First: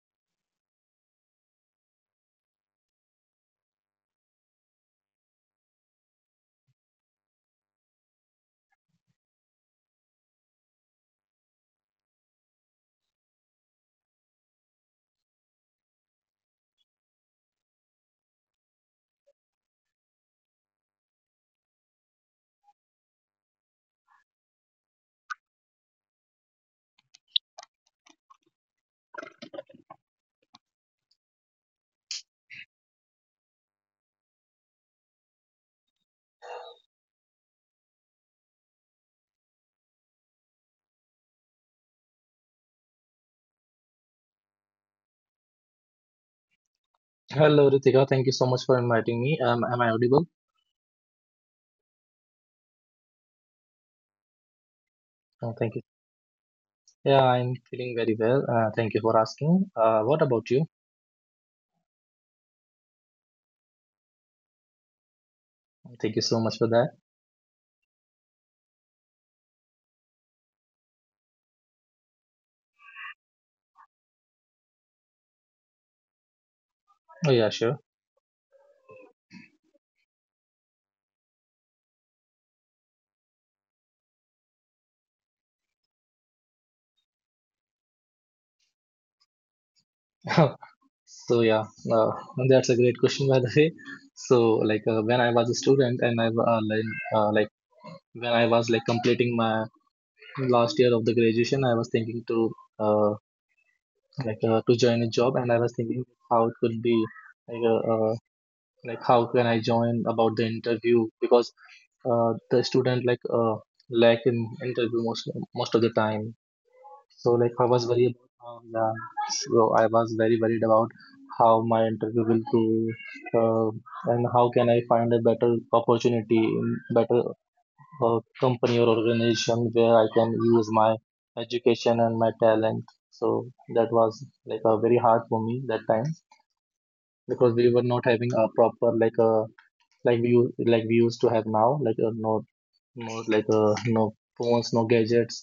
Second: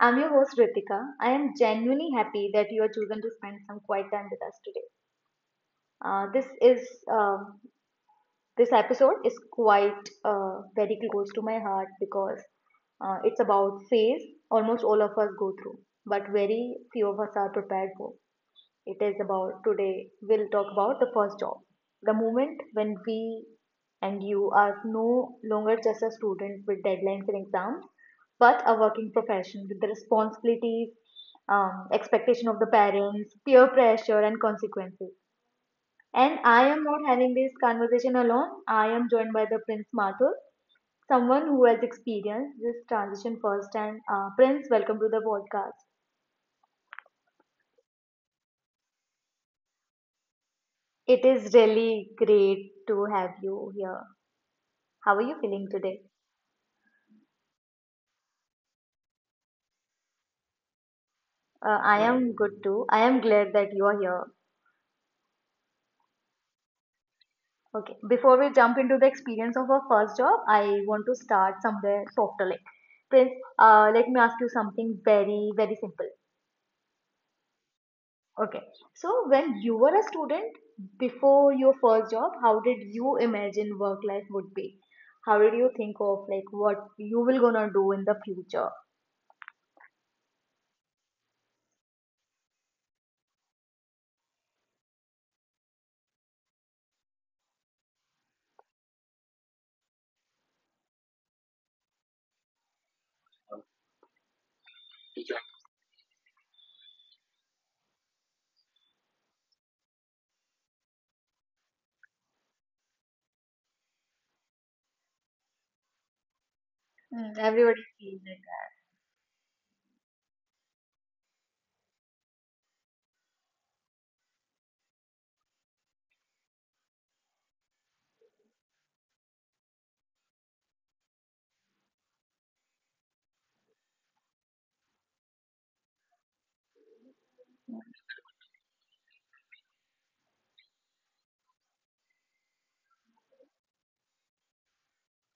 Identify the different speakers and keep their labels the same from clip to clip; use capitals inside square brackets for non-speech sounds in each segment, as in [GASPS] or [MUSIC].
Speaker 1: I'm your host Ritika. I am genuinely happy that you are chosen to spend some quiet time with us today. Uh, this is um this episode is quite very close to my heart because it's about phase almost all of us go through, but very few of us are prepared for. It is about today we'll talk about the first job. The moment when we and you are no longer just a student with deadlines and exams, but a working profession with the responsibilities, expectation of the parents, peer pressure, and consequences. And I am not having this conversation alone. I am joined by the Prince Mathur, someone who has experienced this transition firsthand. Prince, welcome to the podcast.
Speaker 2: Hello, Ritika. Thank you so much for inviting me. Am I audible?
Speaker 1: It is really great to have you here. How are you
Speaker 2: Oh,
Speaker 1: feeling
Speaker 2: thank you.
Speaker 1: today?
Speaker 2: Yeah, I'm feeling very well. Thank you for asking. What about you?
Speaker 1: I am good too. I am glad that you are here.
Speaker 2: Thank you so much for that.
Speaker 1: Okay, before we jump into the experience of our first job, I want to start somewhere softer. Like, Prince, let me ask you something very, very simple.
Speaker 2: Oh, yeah, sure.
Speaker 1: Okay, so when you were a student before your first job, how did you imagine work life would be? How did you think of like what you will gonna do in the future?
Speaker 2: [LAUGHS] So, uh, that's a great question, by the way. So when I was a student and uh, like, when I was like completing my last year of the graduation, I was thinking uh, to join a job, and I was thinking how it could be. like uh. uh, like, how can I join about the interview? Because the student like lack in interview most of the time. So
Speaker 1: Mm,
Speaker 2: like, I was
Speaker 1: everybody.
Speaker 2: worried about I was very worried about how my interview will go, uh, and how can I find a better opportunity in better uh, company or organization where I can use my education and my talent. So that was like a very hard for me that time, because we were not having a proper like a like we used to have now, like no phones, no gadgets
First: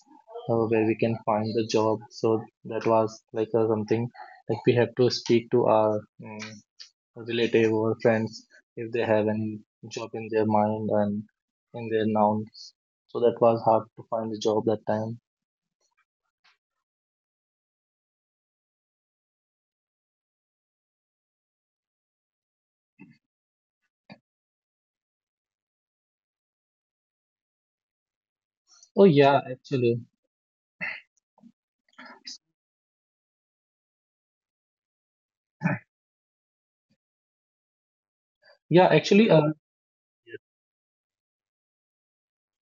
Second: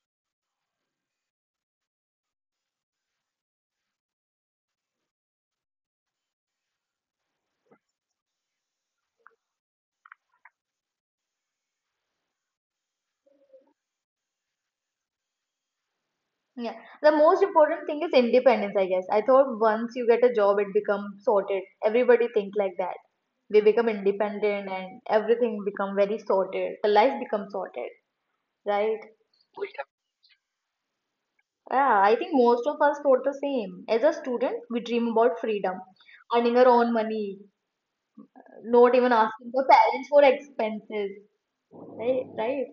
Speaker 2: where we can find the job. So that was like something like we have to speak to our um, relative or friends if they have any job in their mind and in their nouns. So that was hard to find the job that time.
Speaker 1: Yeah, the most important thing is independence, I guess. I thought once you get a job, it becomes sorted. Everybody think like that. We become independent and everything become very sorted. The life becomes sorted, right?
Speaker 2: Oh, yeah, actually.
Speaker 1: Yeah, I think most of us thought the same. As a student, we dream about freedom, earning our own money,
Speaker 2: Yeah,
Speaker 1: not even
Speaker 2: actually,
Speaker 1: asking the parents for expenses, right? Right?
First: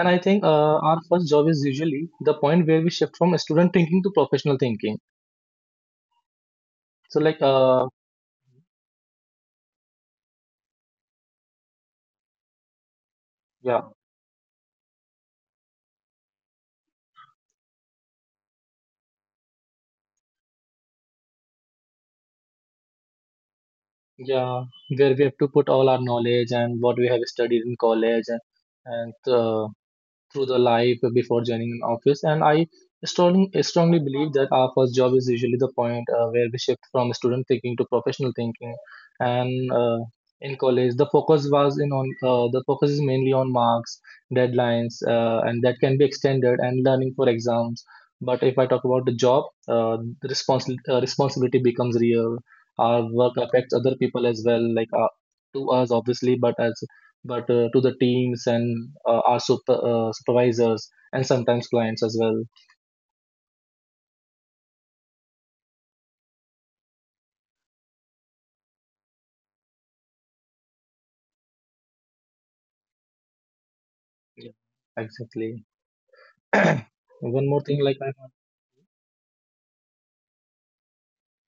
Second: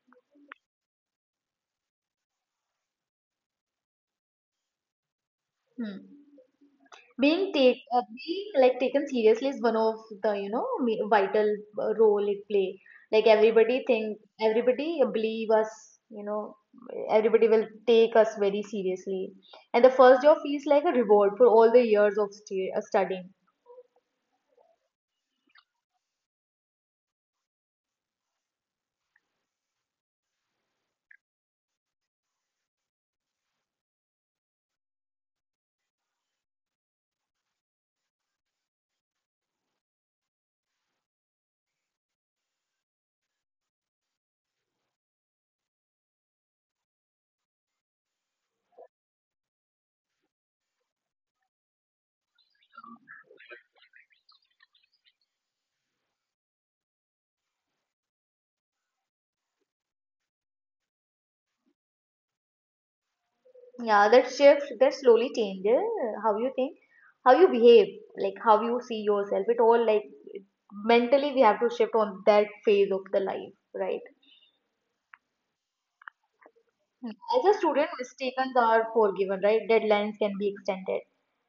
Speaker 2: and I think our first job is usually the point where we shift from student thinking to professional thinking.
Speaker 1: Hmm.
Speaker 2: so like
Speaker 1: being take
Speaker 2: uh
Speaker 1: uh, being like taken seriously is one of the vital role it play, like everybody
Speaker 2: yeah.
Speaker 1: think, everybody believe us, you know, everybody will take us very seriously, and the first job feels like a reward for all the years of studying.
Speaker 2: Yeah, where we have to put all our knowledge and what we have studied in college, and through the life before joining an office. And I strongly, strongly believe that our first job is usually the point where we shift from student thinking to professional thinking. And in college, the focus is mainly on marks, deadlines, and that can be extended and learning for exams. But if I talk about the job, responsibility becomes real. Our work affects other people as well, like to us obviously, but to the teams and our supervisors and sometimes clients as well.
Speaker 1: Yeah, that shift, that slowly changes how you think, how you behave, like how you see yourself, it all like, mentally we have to shift on that phase of the life, right?
Speaker 2: Yeah, exactly. [CLEARS THROAT]
Speaker 1: As
Speaker 2: One
Speaker 1: a
Speaker 2: more thing,
Speaker 1: student, mistakes are forgiven, right? Deadlines can be extended.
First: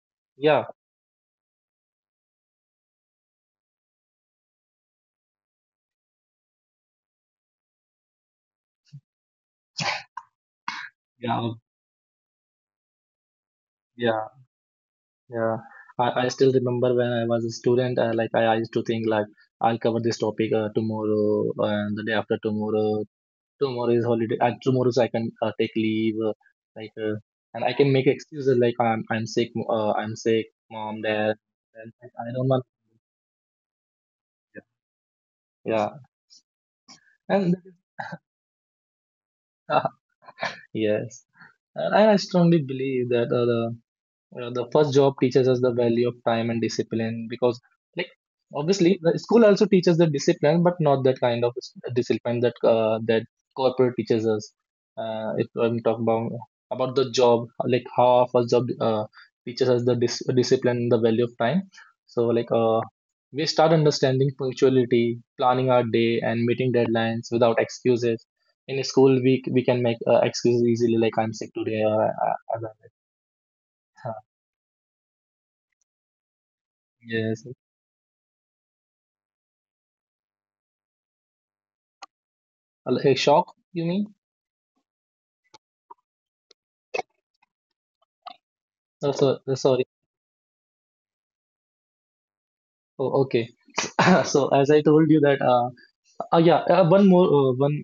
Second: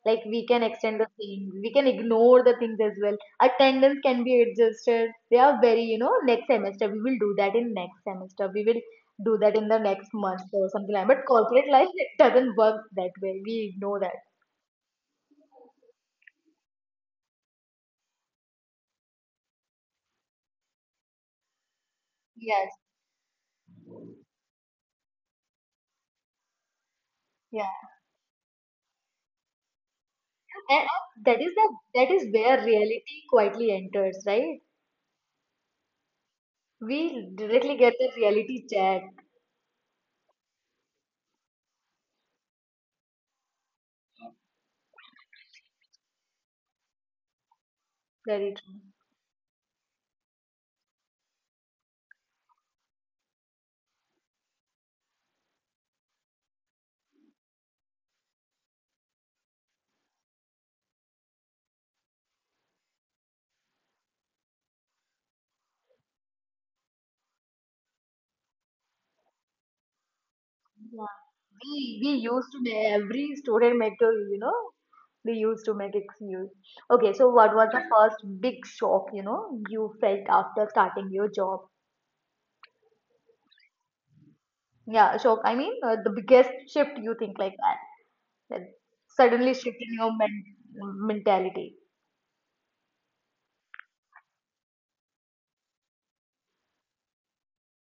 Speaker 1: Like we can
Speaker 2: yeah,
Speaker 1: extend the things, we can ignore the things as well. Attendance can be adjusted. They are very, you know, next semester we will do that in next semester. We will do that in the next month or something like that. But
Speaker 2: yeah,
Speaker 1: corporate life it doesn't work that way. We know that.
Speaker 2: yeah, yeah, I still remember when I was a student. I used to think like I'll cover this topic tomorrow and the day after
Speaker 1: Yes,
Speaker 2: tomorrow. Tomorrow is holiday. Tomorrow, so I can take leave. Like uh, and
Speaker 1: yeah.
Speaker 2: I can make excuses like I'm sick. I'm sick,
Speaker 1: And
Speaker 2: mom,
Speaker 1: and
Speaker 2: dad.
Speaker 1: that is the
Speaker 2: And I
Speaker 1: that
Speaker 2: I
Speaker 1: is
Speaker 2: don't want.
Speaker 1: where reality quietly enters, right?
Speaker 2: Yeah,
Speaker 1: We
Speaker 2: and
Speaker 1: directly get the reality check.
Speaker 2: [LAUGHS] yes, and I strongly believe that the first job teaches us the value of time and discipline, because, like,
Speaker 1: Very true.
Speaker 2: obviously, the school also teaches the discipline, but not that kind of discipline that that corporate teaches us. If I'm talking about the job, like how our first job teaches us the discipline, the value of time. So, like, we start understanding punctuality, planning our day, and meeting deadlines without excuses. In school, we can make excuses easily,
Speaker 1: Yeah.
Speaker 2: like I'm sick today,
Speaker 1: We
Speaker 2: or
Speaker 1: we
Speaker 2: I,
Speaker 1: used
Speaker 2: I,
Speaker 1: to make every student make to, you know, we used to make excuse. Okay, so
Speaker 2: Yes.
Speaker 1: what was the first big shock, you know, you felt after starting your job?
Speaker 2: A shock, you mean?
Speaker 1: Yeah, shock. I mean the biggest shift you think like that, that suddenly shifted
Speaker 2: Sorry.
Speaker 1: your mentality.
Speaker 2: Oh, okay. [LAUGHS] So as I told you that, one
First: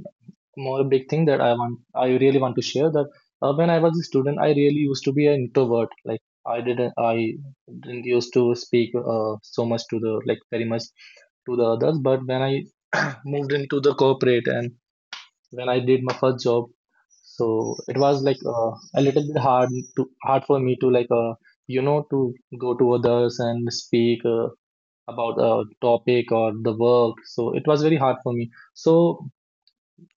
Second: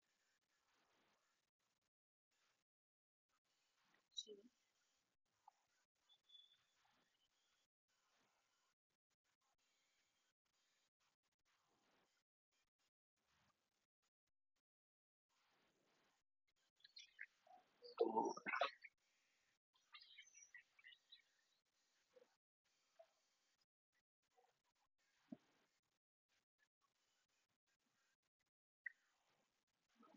Speaker 2: more big thing that I really want to share, that when I was a student, I really used to be an introvert. Like I didn't used to speak so much to the, like, very much to the others. But when I [CLEARS THROAT] moved into the corporate, and when I did my first job. So it was like a little bit hard for me to, like, you know, to go to others and speak about a topic or the work. So it was very hard for me. So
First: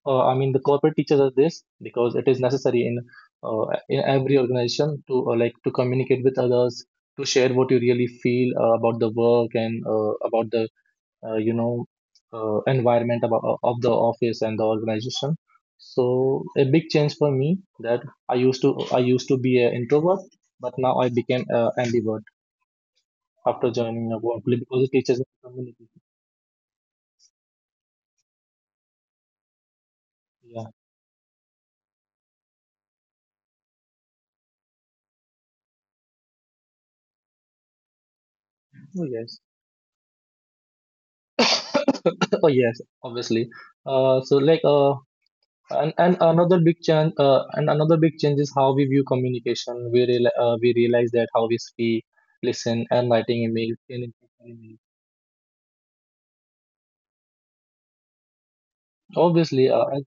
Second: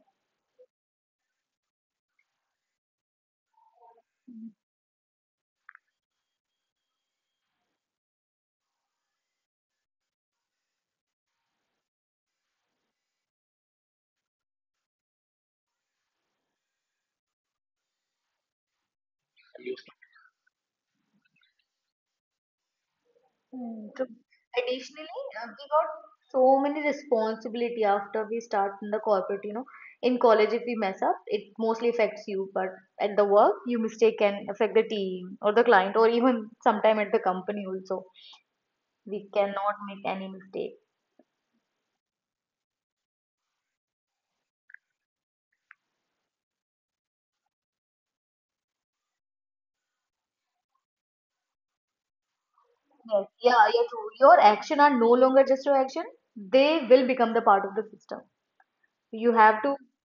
Speaker 2: I mean, the corporate teaches us this because it is necessary in every organization to like, to communicate with others, to share what you really feel about the work and about the you know environment of the office and the organization. So a big change for me, that I used to be an introvert, but now I became an ambivert after
Speaker 1: Mm. So
Speaker 2: joining a workplace, because it teaches
Speaker 1: additionally,
Speaker 2: me
Speaker 1: we got
Speaker 2: communication.
Speaker 1: so many responsibility after we start in the corporate, you know. In college, if
Speaker 2: Yeah.
Speaker 1: we mess up, it mostly affects you, but at the work, your mistake can affect the team or the client or even sometime at the company also.
Speaker 2: Oh,
Speaker 1: We
Speaker 2: yes.
Speaker 1: cannot make any mistake.
Speaker 2: Oh, yes, obviously. uh, so like uh and another big change is how we view communication. We realize that how we speak, listen, and
Speaker 1: Yes,
Speaker 2: writing
Speaker 1: yeah,
Speaker 2: emails
Speaker 1: yeah, true.
Speaker 2: and
Speaker 1: Your action are no longer just your action. They will become the part of the system. You have
Speaker 2: obviously
Speaker 1: to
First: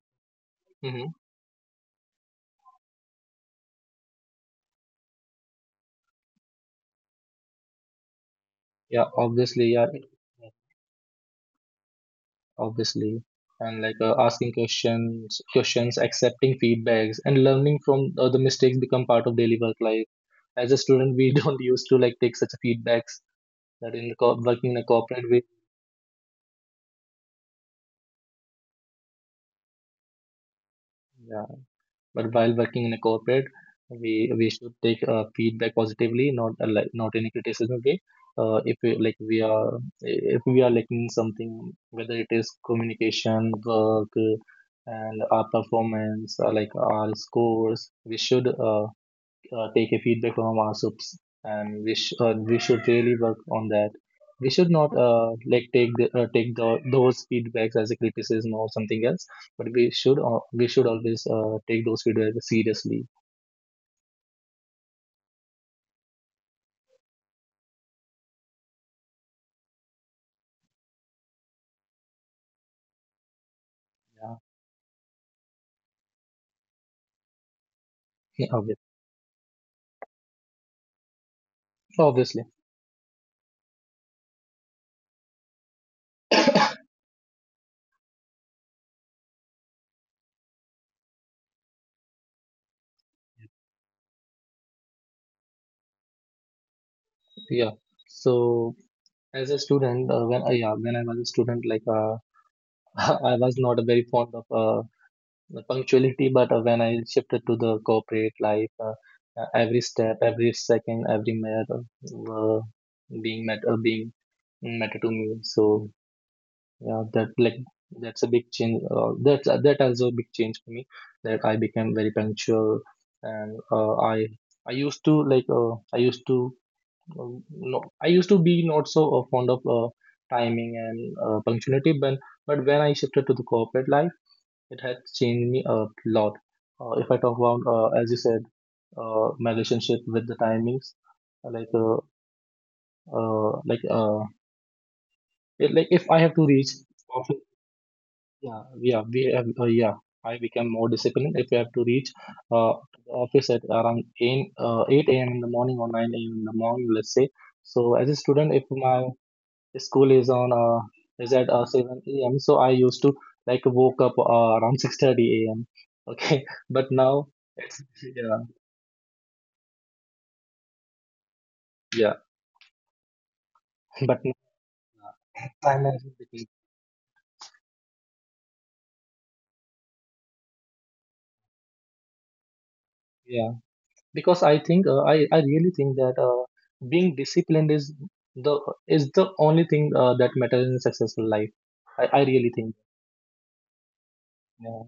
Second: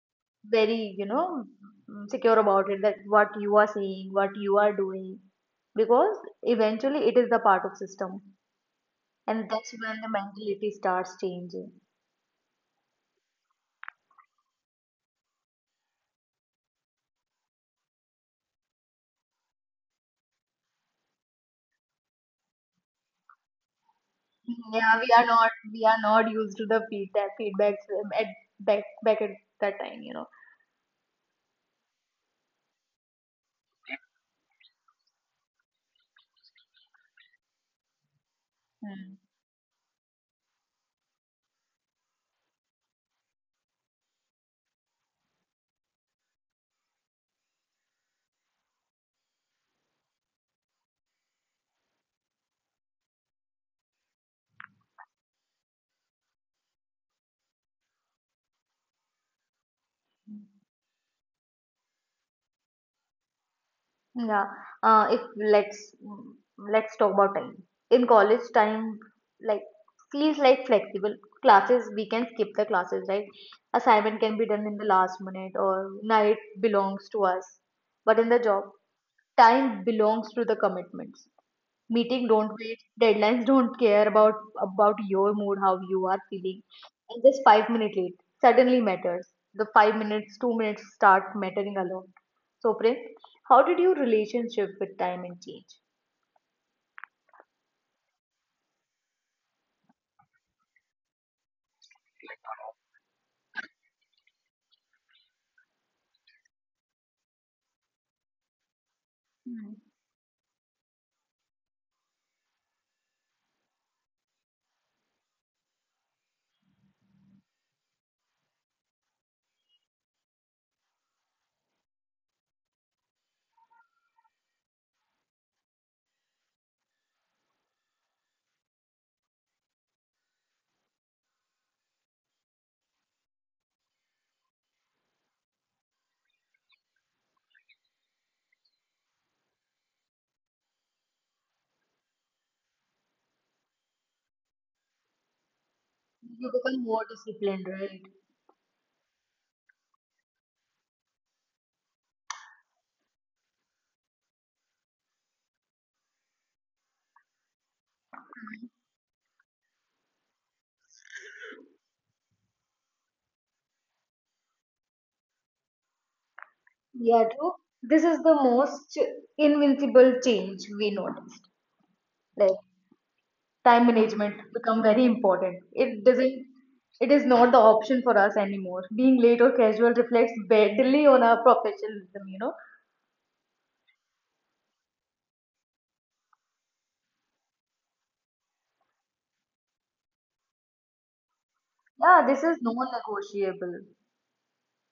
Speaker 1: very, you
Speaker 2: mhm.
Speaker 1: know, mm, secure about it that what you are saying, what you are doing, because eventually it is the part of system,
Speaker 2: Yeah,
Speaker 1: and
Speaker 2: obviously,
Speaker 1: that's
Speaker 2: yeah,
Speaker 1: when the mentality starts changing.
Speaker 2: obviously. And like, asking questions, accepting feedbacks, and learning from the mistakes become part of daily work life. As a student, we [LAUGHS] don't used to like take such feedbacks that in the working in a
Speaker 1: Yeah, we
Speaker 2: corporate
Speaker 1: are not, we are not used to the feedback feedbacks at back back at that time, you know.
Speaker 2: way. But while working in a corporate, we we should take feedback positively, not like, not in a criticism way. If we,
Speaker 1: Hmm.
Speaker 2: like we are, if we are lacking something, whether it is communication, work, and our performance, or like our scores, we should take a feedback from our subs, and we should really work on that. We should not like take the those feedbacks as a criticism or something else, but we should always take those feedbacks seriously.
Speaker 1: Yeah. If let's mm, Let's talk about time. In college, time like feels like flexible classes. We can skip the classes, right? Assignment
Speaker 2: Yeah,
Speaker 1: can be done in the last minute, or night belongs to us. But in the
Speaker 2: yeah
Speaker 1: job,
Speaker 2: obvi-
Speaker 1: time belongs to the commitments, meeting
Speaker 2: obviously,
Speaker 1: don't wait, deadlines don't care about your mood, how you are feeling, and this five-minute late suddenly matters, the five minutes two minutes start mattering a lot. So Prem, how did your relationship with time and change?
Speaker 2: yeah. So as a student, when I was a student, like [LAUGHS] I was not very fond of the punctuality, but when I shifted to the corporate life,
Speaker 1: Hmm.
Speaker 2: every step, every second, every minute being matter to me. So yeah, that like that's a big change. That's that also a big change for me. That I became very punctual, and I used to like I used to no, I used to be not so fond of timing and punctuality, but when I shifted to the corporate life, it had changed me a lot. If I talk about, as you said, my relationship with the timings, like, uh, uh, like, uh, it, like if I have to
Speaker 1: You
Speaker 2: reach,
Speaker 1: become more
Speaker 2: office,
Speaker 1: disciplined, right?
Speaker 2: yeah, yeah, we have, yeah, I become more disciplined. If I have to reach to the office at around 8 a.m. in the morning or 9 a.m. in the morning, let's say. So as a student, if my school is on is at 7 a.m. So I used to like woke up around 6:30 a.m. Okay, [LAUGHS] but
Speaker 1: Yeah,
Speaker 2: now
Speaker 1: true.
Speaker 2: it's
Speaker 1: This is the
Speaker 2: yeah,
Speaker 1: most invincible change we noticed.
Speaker 2: yeah,
Speaker 1: Like time
Speaker 2: [LAUGHS] but now
Speaker 1: management become very
Speaker 2: uh,
Speaker 1: important,
Speaker 2: time
Speaker 1: it
Speaker 2: management became-
Speaker 1: doesn't, it is not the option for us anymore, being late or casual reflects badly on our professionalism, you know.
Speaker 2: yeah, because I think I really think that being disciplined the is the only thing that matters in a successful life. I,
Speaker 1: Yeah,
Speaker 2: I
Speaker 1: this
Speaker 2: really
Speaker 1: is
Speaker 2: think
Speaker 1: non-negotiable,
Speaker 2: yeah,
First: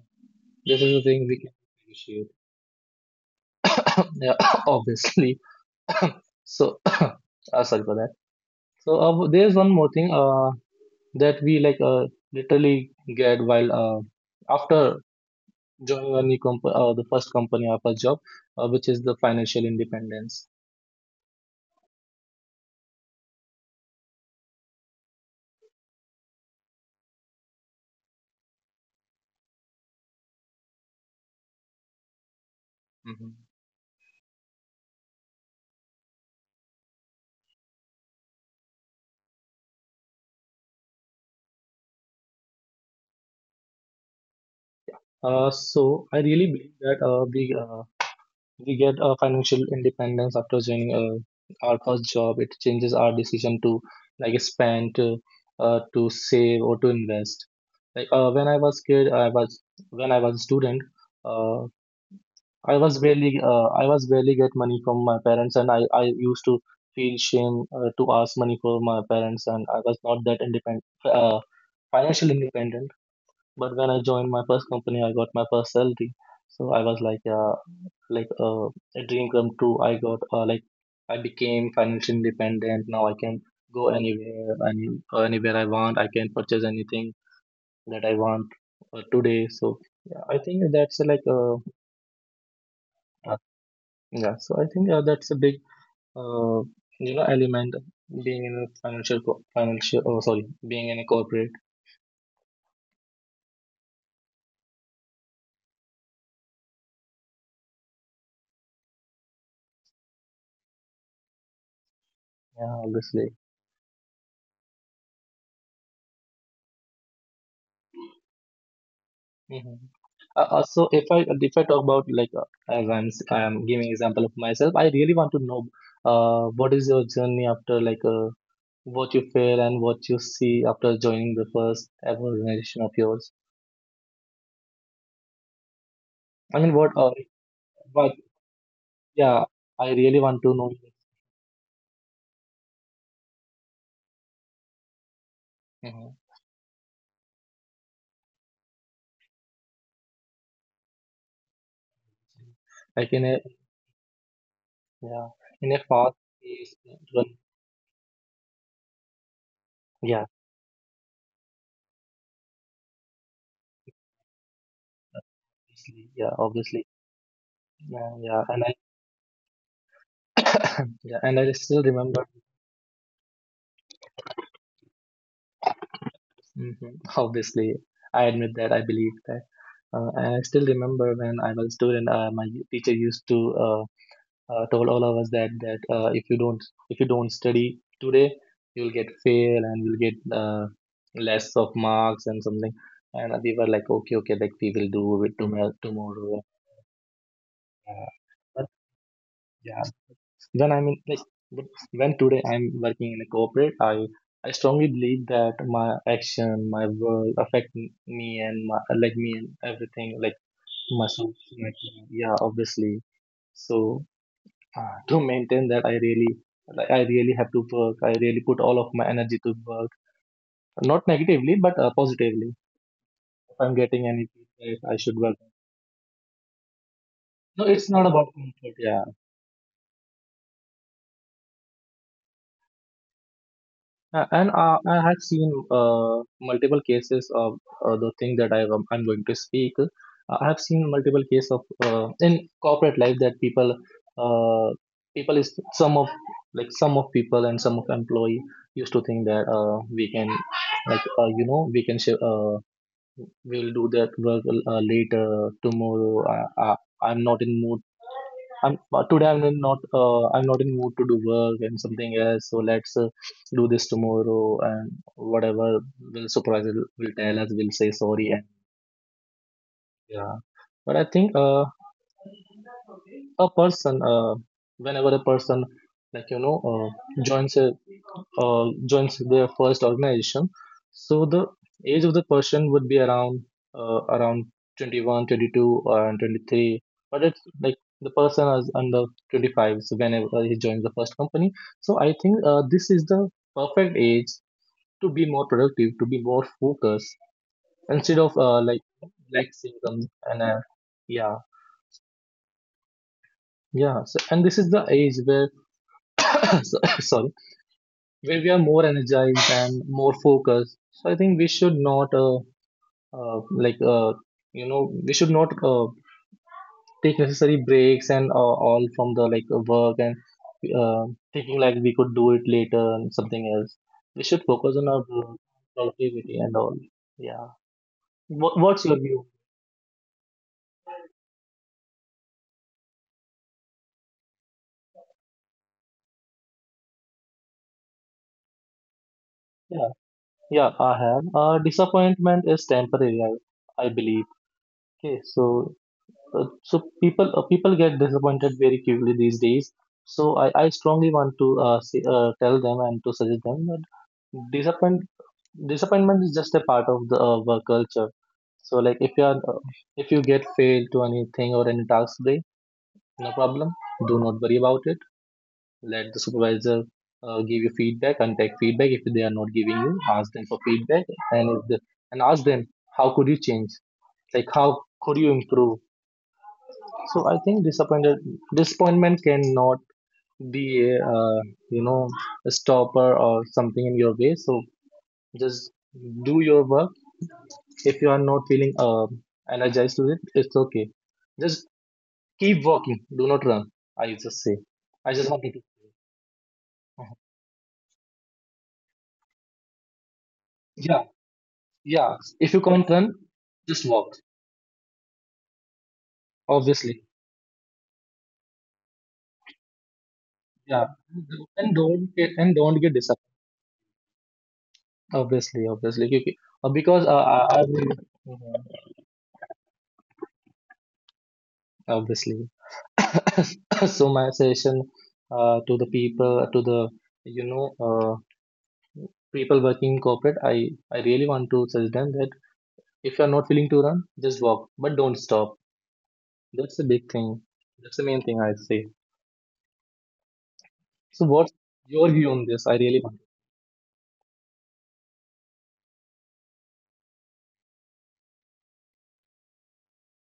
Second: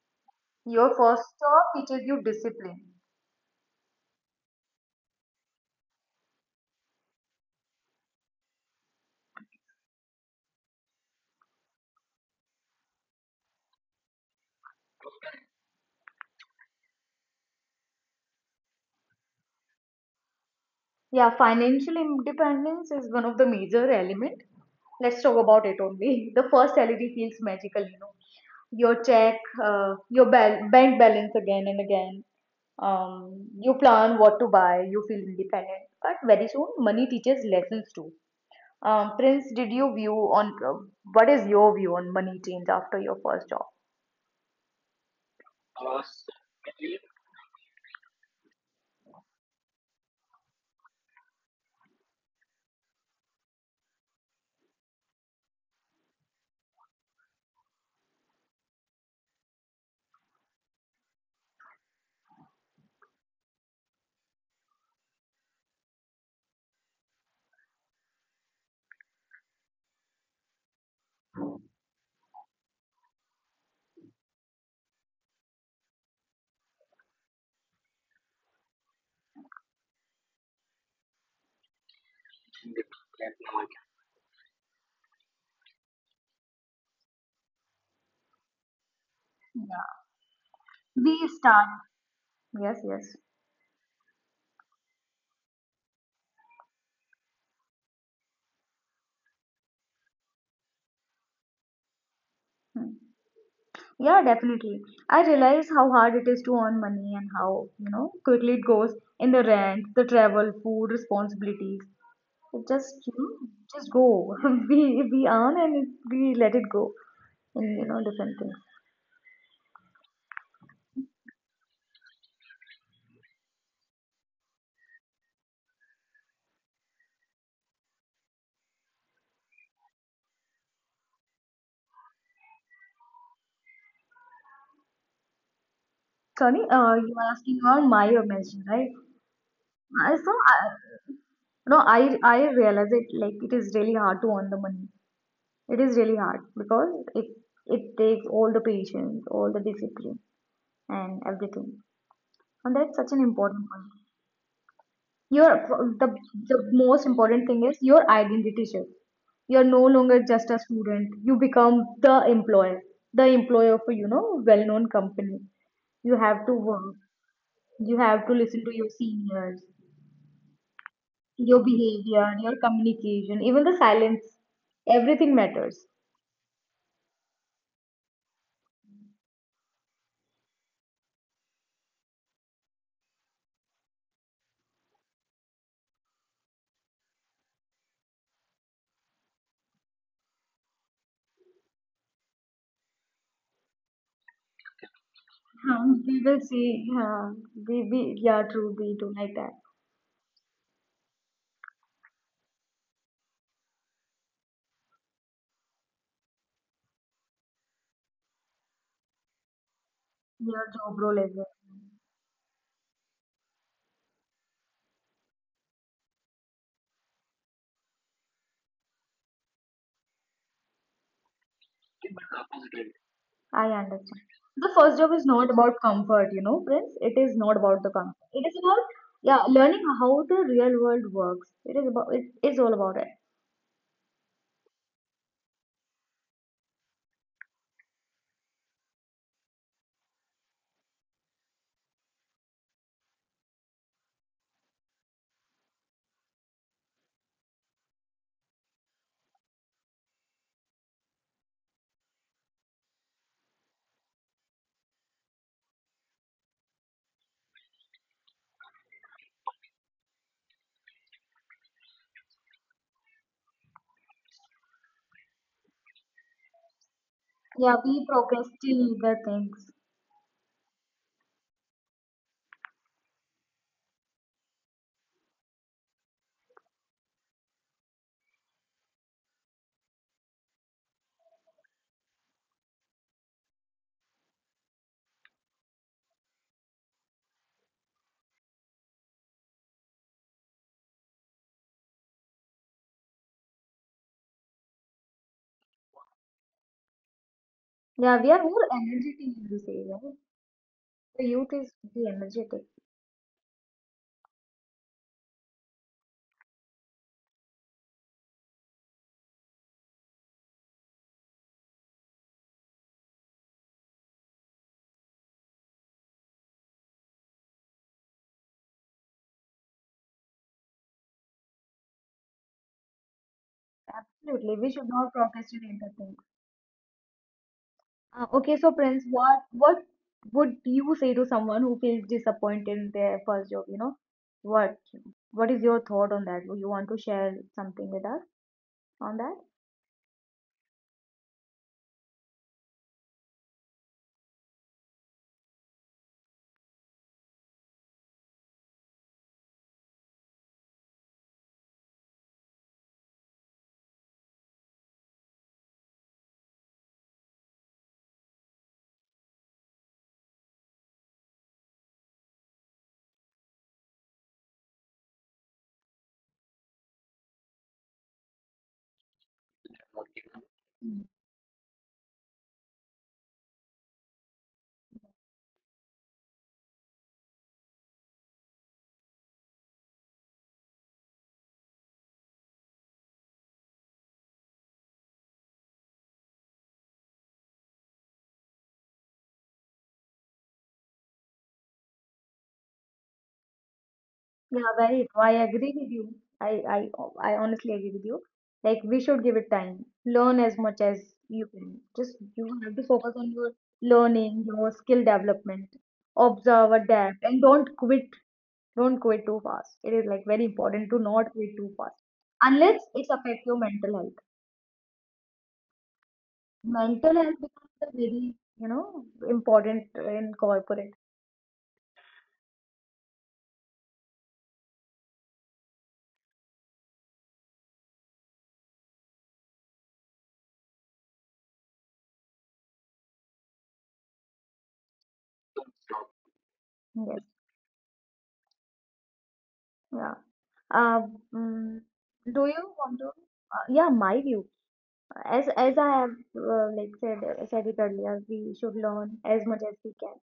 Speaker 2: this is
Speaker 1: your
Speaker 2: the
Speaker 1: first
Speaker 2: thing we can
Speaker 1: job teaches you
Speaker 2: appreciate.
Speaker 1: discipline.
Speaker 2: [COUGHS] Yeah. [COUGHS] Obviously. So [COUGHS] sorry for that. So there's one more thing. That we like literally get while after joining a the first company, our first job, which is the financial independence.
Speaker 1: Yeah, financial independence is one of the major element. Let's talk about it only. [LAUGHS] The first salary feels magical, you know. Your check, your bal bank balance again and again.
Speaker 2: Mhm.
Speaker 1: You plan what to buy. You feel independent, but very soon money teaches lessons too. Prince, did you view on what is your view on money change after your first job?
Speaker 2: So I really believe that we get financial independence after joining our first job. It changes our decision to like spend, to save or to invest. Like when I was kid, I was when I was a student. Uh, I was barely get money from my parents, and I used to feel shame to ask money for my parents, and I was not that independent financially independent. But when I joined my first company, I got my first salary. So I was like like uh, a dream come true. I got like I became financially independent. Now I can go anywhere, and anywhere I want, I can purchase anything that I want today. So
Speaker 1: Yeah.
Speaker 2: yeah, I think that's
Speaker 1: We start. Yes, yes.
Speaker 2: uh, yeah, so I think that's a big uh, you know, element being in a financial co- financial oh sorry being in a corporate.
Speaker 1: Hmm. Yeah, definitely. I realize how hard it is to earn money and how, you know, quickly it goes in the rent, the travel, food, responsibilities. It
Speaker 2: Yeah,
Speaker 1: just, you
Speaker 2: obviously.
Speaker 1: know, just go. [LAUGHS] We earn and we let it go in, you know, different things.
Speaker 2: Hmm. So if I talk about like as I'm giving example of myself, I really want to know what is your journey after like what you feel and what you see after joining the first ever organization of yours. I
Speaker 1: Sorry,
Speaker 2: mean, what
Speaker 1: you were asking about my
Speaker 2: but
Speaker 1: mention, right?
Speaker 2: yeah, I
Speaker 1: I
Speaker 2: really
Speaker 1: so
Speaker 2: want to know.
Speaker 1: I, no, I realize it, like it is really hard to earn the money. It is really
Speaker 2: Mhm.
Speaker 1: hard because it takes all the patience, all the discipline, and everything. And that's such
Speaker 2: like
Speaker 1: an
Speaker 2: in a
Speaker 1: important point.
Speaker 2: Yeah, in a
Speaker 1: Your the
Speaker 2: fast
Speaker 1: the
Speaker 2: pace.
Speaker 1: most important thing is your identity shift. You're no longer just a student. You become the employer of a, you know, well-known company. You have to
Speaker 2: Obviously,
Speaker 1: work. You
Speaker 2: yeah,
Speaker 1: have to
Speaker 2: yeah, and
Speaker 1: listen
Speaker 2: I,
Speaker 1: to your seniors,
Speaker 2: [COUGHS] [CLEARS THROAT] yeah, and I
Speaker 1: your
Speaker 2: still remember.
Speaker 1: behavior, your communication, even the silence. Everything matters.
Speaker 2: Hmm. Obviously, I admit that, I believe that, and I still remember when I was a student. My teacher used to uh, told all of us that if you don't, if you don't study today, you'll get fail and you'll get uh, less of marks and something. And we were like, okay, okay, like we will do it tomorrow,
Speaker 1: Huh, we will
Speaker 2: tomorrow.
Speaker 1: see. Yeah, we,
Speaker 2: Uh,
Speaker 1: we yeah,
Speaker 2: but
Speaker 1: true. We do like that.
Speaker 2: yeah, When I mean, like, but when today I'm working in a corporate, I strongly believe that my action, my work affect me and my like me and everything, like
Speaker 1: Your job role as
Speaker 2: myself,
Speaker 1: well.
Speaker 2: my team. Yeah, obviously. So to maintain that, I really I really have to work. I really put all of my energy to work, not negatively but positively. If
Speaker 1: I
Speaker 2: I'm getting
Speaker 1: understand.
Speaker 2: any
Speaker 1: The
Speaker 2: feedback,
Speaker 1: first
Speaker 2: I
Speaker 1: job
Speaker 2: should
Speaker 1: is
Speaker 2: work.
Speaker 1: not about comfort, you know, friends. It is not
Speaker 2: No,
Speaker 1: about
Speaker 2: it's
Speaker 1: the
Speaker 2: not
Speaker 1: comfort.
Speaker 2: about
Speaker 1: It is
Speaker 2: comfort.
Speaker 1: about
Speaker 2: Yeah.
Speaker 1: yeah, learning how the real world works. It is about it is all about it.
Speaker 2: And I have seen multiple cases of the thing that I'm going to speak. I have seen multiple cases of in corporate life that people, uh, people is some of, some of people and some of employee used to think that we can, we can we'll do that work later tomorrow. I, I'm not in mood. I'm today. I'm in not. I'm not in mood to do work and something else. So let's do this tomorrow and whatever will surprise will tell us.
Speaker 1: Yeah,
Speaker 2: We'll say
Speaker 1: we
Speaker 2: sorry and
Speaker 1: procrastinate the things.
Speaker 2: yeah. But I think a person, whenever a person like you know uh, joins a, uh, joins their first organization, so the age of the person would be around around 21 22 and 23, but it's like the person is under 25, so whenever he joins the first company, so I think this is the perfect age to be more productive, to be more focused,
Speaker 1: Yeah,
Speaker 2: instead
Speaker 1: we
Speaker 2: of
Speaker 1: are more energetic in this
Speaker 2: relaxing
Speaker 1: area.
Speaker 2: and
Speaker 1: The
Speaker 2: yeah.
Speaker 1: youth is the energetic.
Speaker 2: Yeah, so, and this is the age where, [COUGHS] [COUGHS] sorry, where we are more energized and more focused. So I think we should not, uh, like, uh, we should not take necessary breaks and all from the work and uh, thinking like we could do it later and something else. We should
Speaker 1: Absolutely, we
Speaker 2: focus
Speaker 1: should
Speaker 2: on our
Speaker 1: not
Speaker 2: work,
Speaker 1: procrastinate the things.
Speaker 2: productivity and all. Yeah.
Speaker 1: Okay,
Speaker 2: What,
Speaker 1: so
Speaker 2: what's your
Speaker 1: friends,
Speaker 2: view?
Speaker 1: what would you say to someone who feels disappointed in their first job? You know, what what is your thought on that? Would you want to share something with us on that?
Speaker 2: Yeah, yeah, I have. Disappointment is temporary, I believe. Okay, so so people get disappointed very quickly these days. So I strongly want to say, tell them and to suggest them that disappoint disappointment is just a part of the work culture. So like if you are if you get failed to anything or any task today, no problem. Do not worry about it. Let the supervisor give you feedback and take feedback. If they are not giving you, ask them for
Speaker 1: Mm.
Speaker 2: feedback and if the, and ask them how could you change? Like how could you improve? So I think disappointed disappointment cannot be, uh, you know a stopper or something in your way. So just do your work. If you are not feeling energized to it, it's okay. Just keep walking. Do not run. I just say.
Speaker 1: Yeah, right.
Speaker 2: I
Speaker 1: I
Speaker 2: just wanted to.
Speaker 1: agree with you. I, I, I honestly agree with you. Like, we should give it time. Learn as much
Speaker 2: Yeah,
Speaker 1: as you can. Just
Speaker 2: yeah.
Speaker 1: you
Speaker 2: If you
Speaker 1: have to
Speaker 2: can't
Speaker 1: focus
Speaker 2: run,
Speaker 1: on your
Speaker 2: just walk.
Speaker 1: learning, your skill development. Observe,
Speaker 2: Obviously.
Speaker 1: adapt, and don't quit. Don't quit too fast. It is like very
Speaker 2: Yeah.
Speaker 1: important to not quit too
Speaker 2: And
Speaker 1: fast,
Speaker 2: don't get, and
Speaker 1: unless
Speaker 2: don't get
Speaker 1: it's
Speaker 2: disappointed.
Speaker 1: affect your mental health.
Speaker 2: Obviously, obviously. Okay. Okay. Because
Speaker 1: Mental health
Speaker 2: I
Speaker 1: becomes a
Speaker 2: will-
Speaker 1: very, you
Speaker 2: Mhm.
Speaker 1: know, important in corporate.
Speaker 2: Obviously. [COUGHS] So my suggestion to the people, to the you know uh, people working in corporate, I really want to suggest them that if you're not willing to run, just walk, but don't stop. That's the big
Speaker 1: Yes.
Speaker 2: thing. That's the main thing I say.
Speaker 1: Yeah. Uh,
Speaker 2: So what's
Speaker 1: mm,
Speaker 2: your view
Speaker 1: do
Speaker 2: on
Speaker 1: you
Speaker 2: this? I
Speaker 1: want
Speaker 2: really
Speaker 1: to?
Speaker 2: want to.
Speaker 1: Yeah, my view. As I have said it earlier, we should learn as much as we can.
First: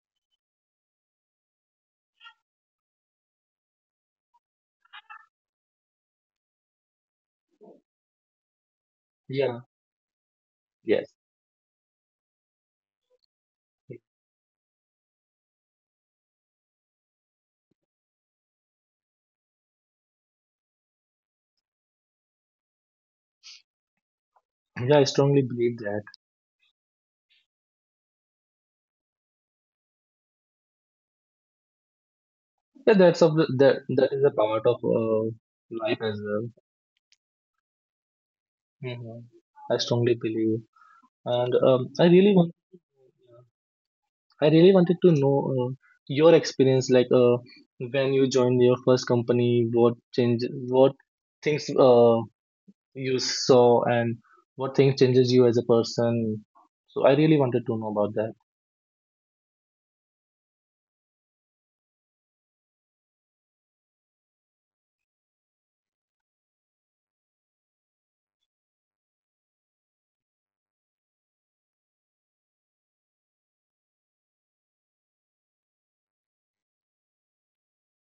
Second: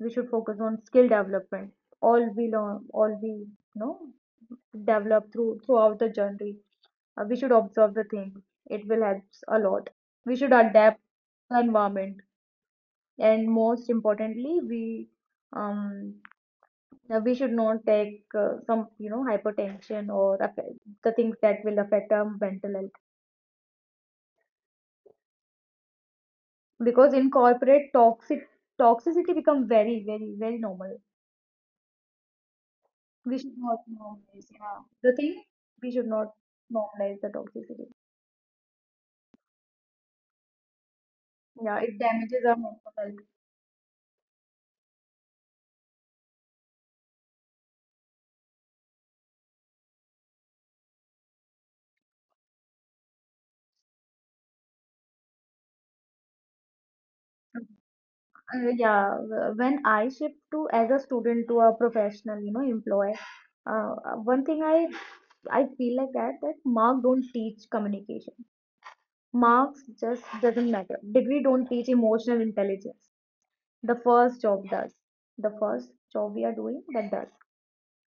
Speaker 1: We should focus on skill development. All we learn, all we, you know, develop through throughout the journey. We should observe the things. It will help a
Speaker 2: Yeah.
Speaker 1: lot. We should adapt
Speaker 2: Yes.
Speaker 1: the environment, and most importantly, um we should not take some, you know, hypertension or affect, the things that will affect our mental health.
Speaker 2: Yeah, I strongly believe that.
Speaker 1: Because in corporate toxicity become very, very, very normal,
Speaker 2: Yeah, that's of
Speaker 1: we
Speaker 2: the,
Speaker 1: should
Speaker 2: that
Speaker 1: not
Speaker 2: that is a
Speaker 1: normalize,
Speaker 2: part of
Speaker 1: yeah, the thing, we
Speaker 2: life
Speaker 1: should
Speaker 2: as
Speaker 1: not
Speaker 2: well.
Speaker 1: normalize the toxicity,
Speaker 2: Mhm. I strongly believe. And
Speaker 1: yeah, it
Speaker 2: I really
Speaker 1: damages
Speaker 2: want,
Speaker 1: our mental health.
Speaker 2: I really wanted to know your experience, like when you joined your first company, what change, what things you saw, and what thing changes you as a person. So I really wanted to know about that.
Speaker 1: Yeah, when I shift to as a student to a professional, you know, employee, one thing I feel like that that mark don't teach communication. Marks just doesn't matter. Degree don't teach emotional intelligence. The first job does. The first job we are doing that does.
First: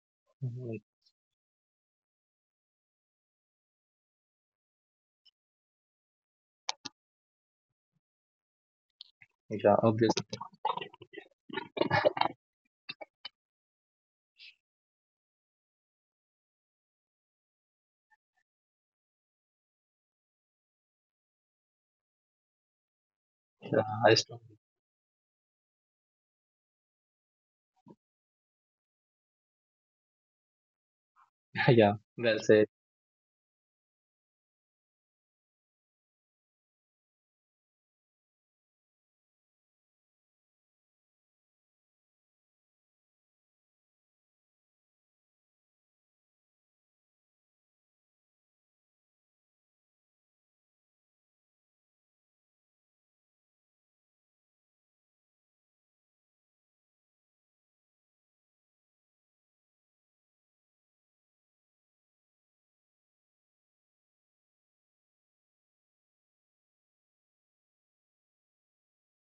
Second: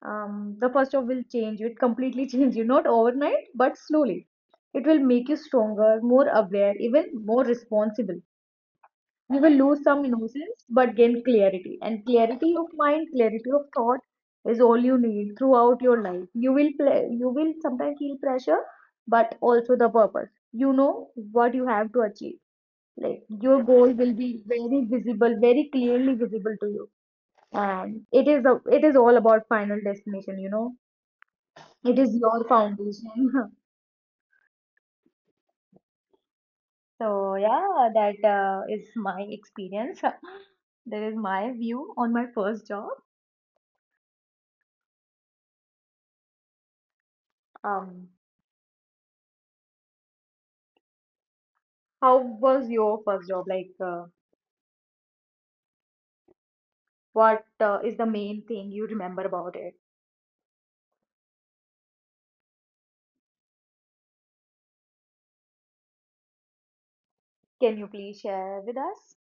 Speaker 1: The
Speaker 2: Mhm.
Speaker 1: first job will change you. It completely [LAUGHS] change you, not overnight, but slowly. It will make you stronger, more aware, even more responsible. You will
Speaker 2: Yeah,
Speaker 1: lose some
Speaker 2: obviously.
Speaker 1: innocence, but gain clarity. And clarity of mind, clarity of thought is all you need throughout your life. You will play, you will sometimes feel pressure, but also the purpose. You know what you have to achieve. Like your
Speaker 2: Yeah,
Speaker 1: goal
Speaker 2: I,
Speaker 1: will be
Speaker 2: strongly-
Speaker 1: very visible, very clearly visible to you. And it is a, it is all about final destination, you know,
Speaker 2: [LAUGHS] yeah,
Speaker 1: it is
Speaker 2: well
Speaker 1: your
Speaker 2: said.
Speaker 1: foundation. [LAUGHS] So yeah, that is my experience. [GASPS] [LAUGHS] That is my view on my first job. Um, how was your first job? Like, what is the main thing you remember about it? Can you please share with us?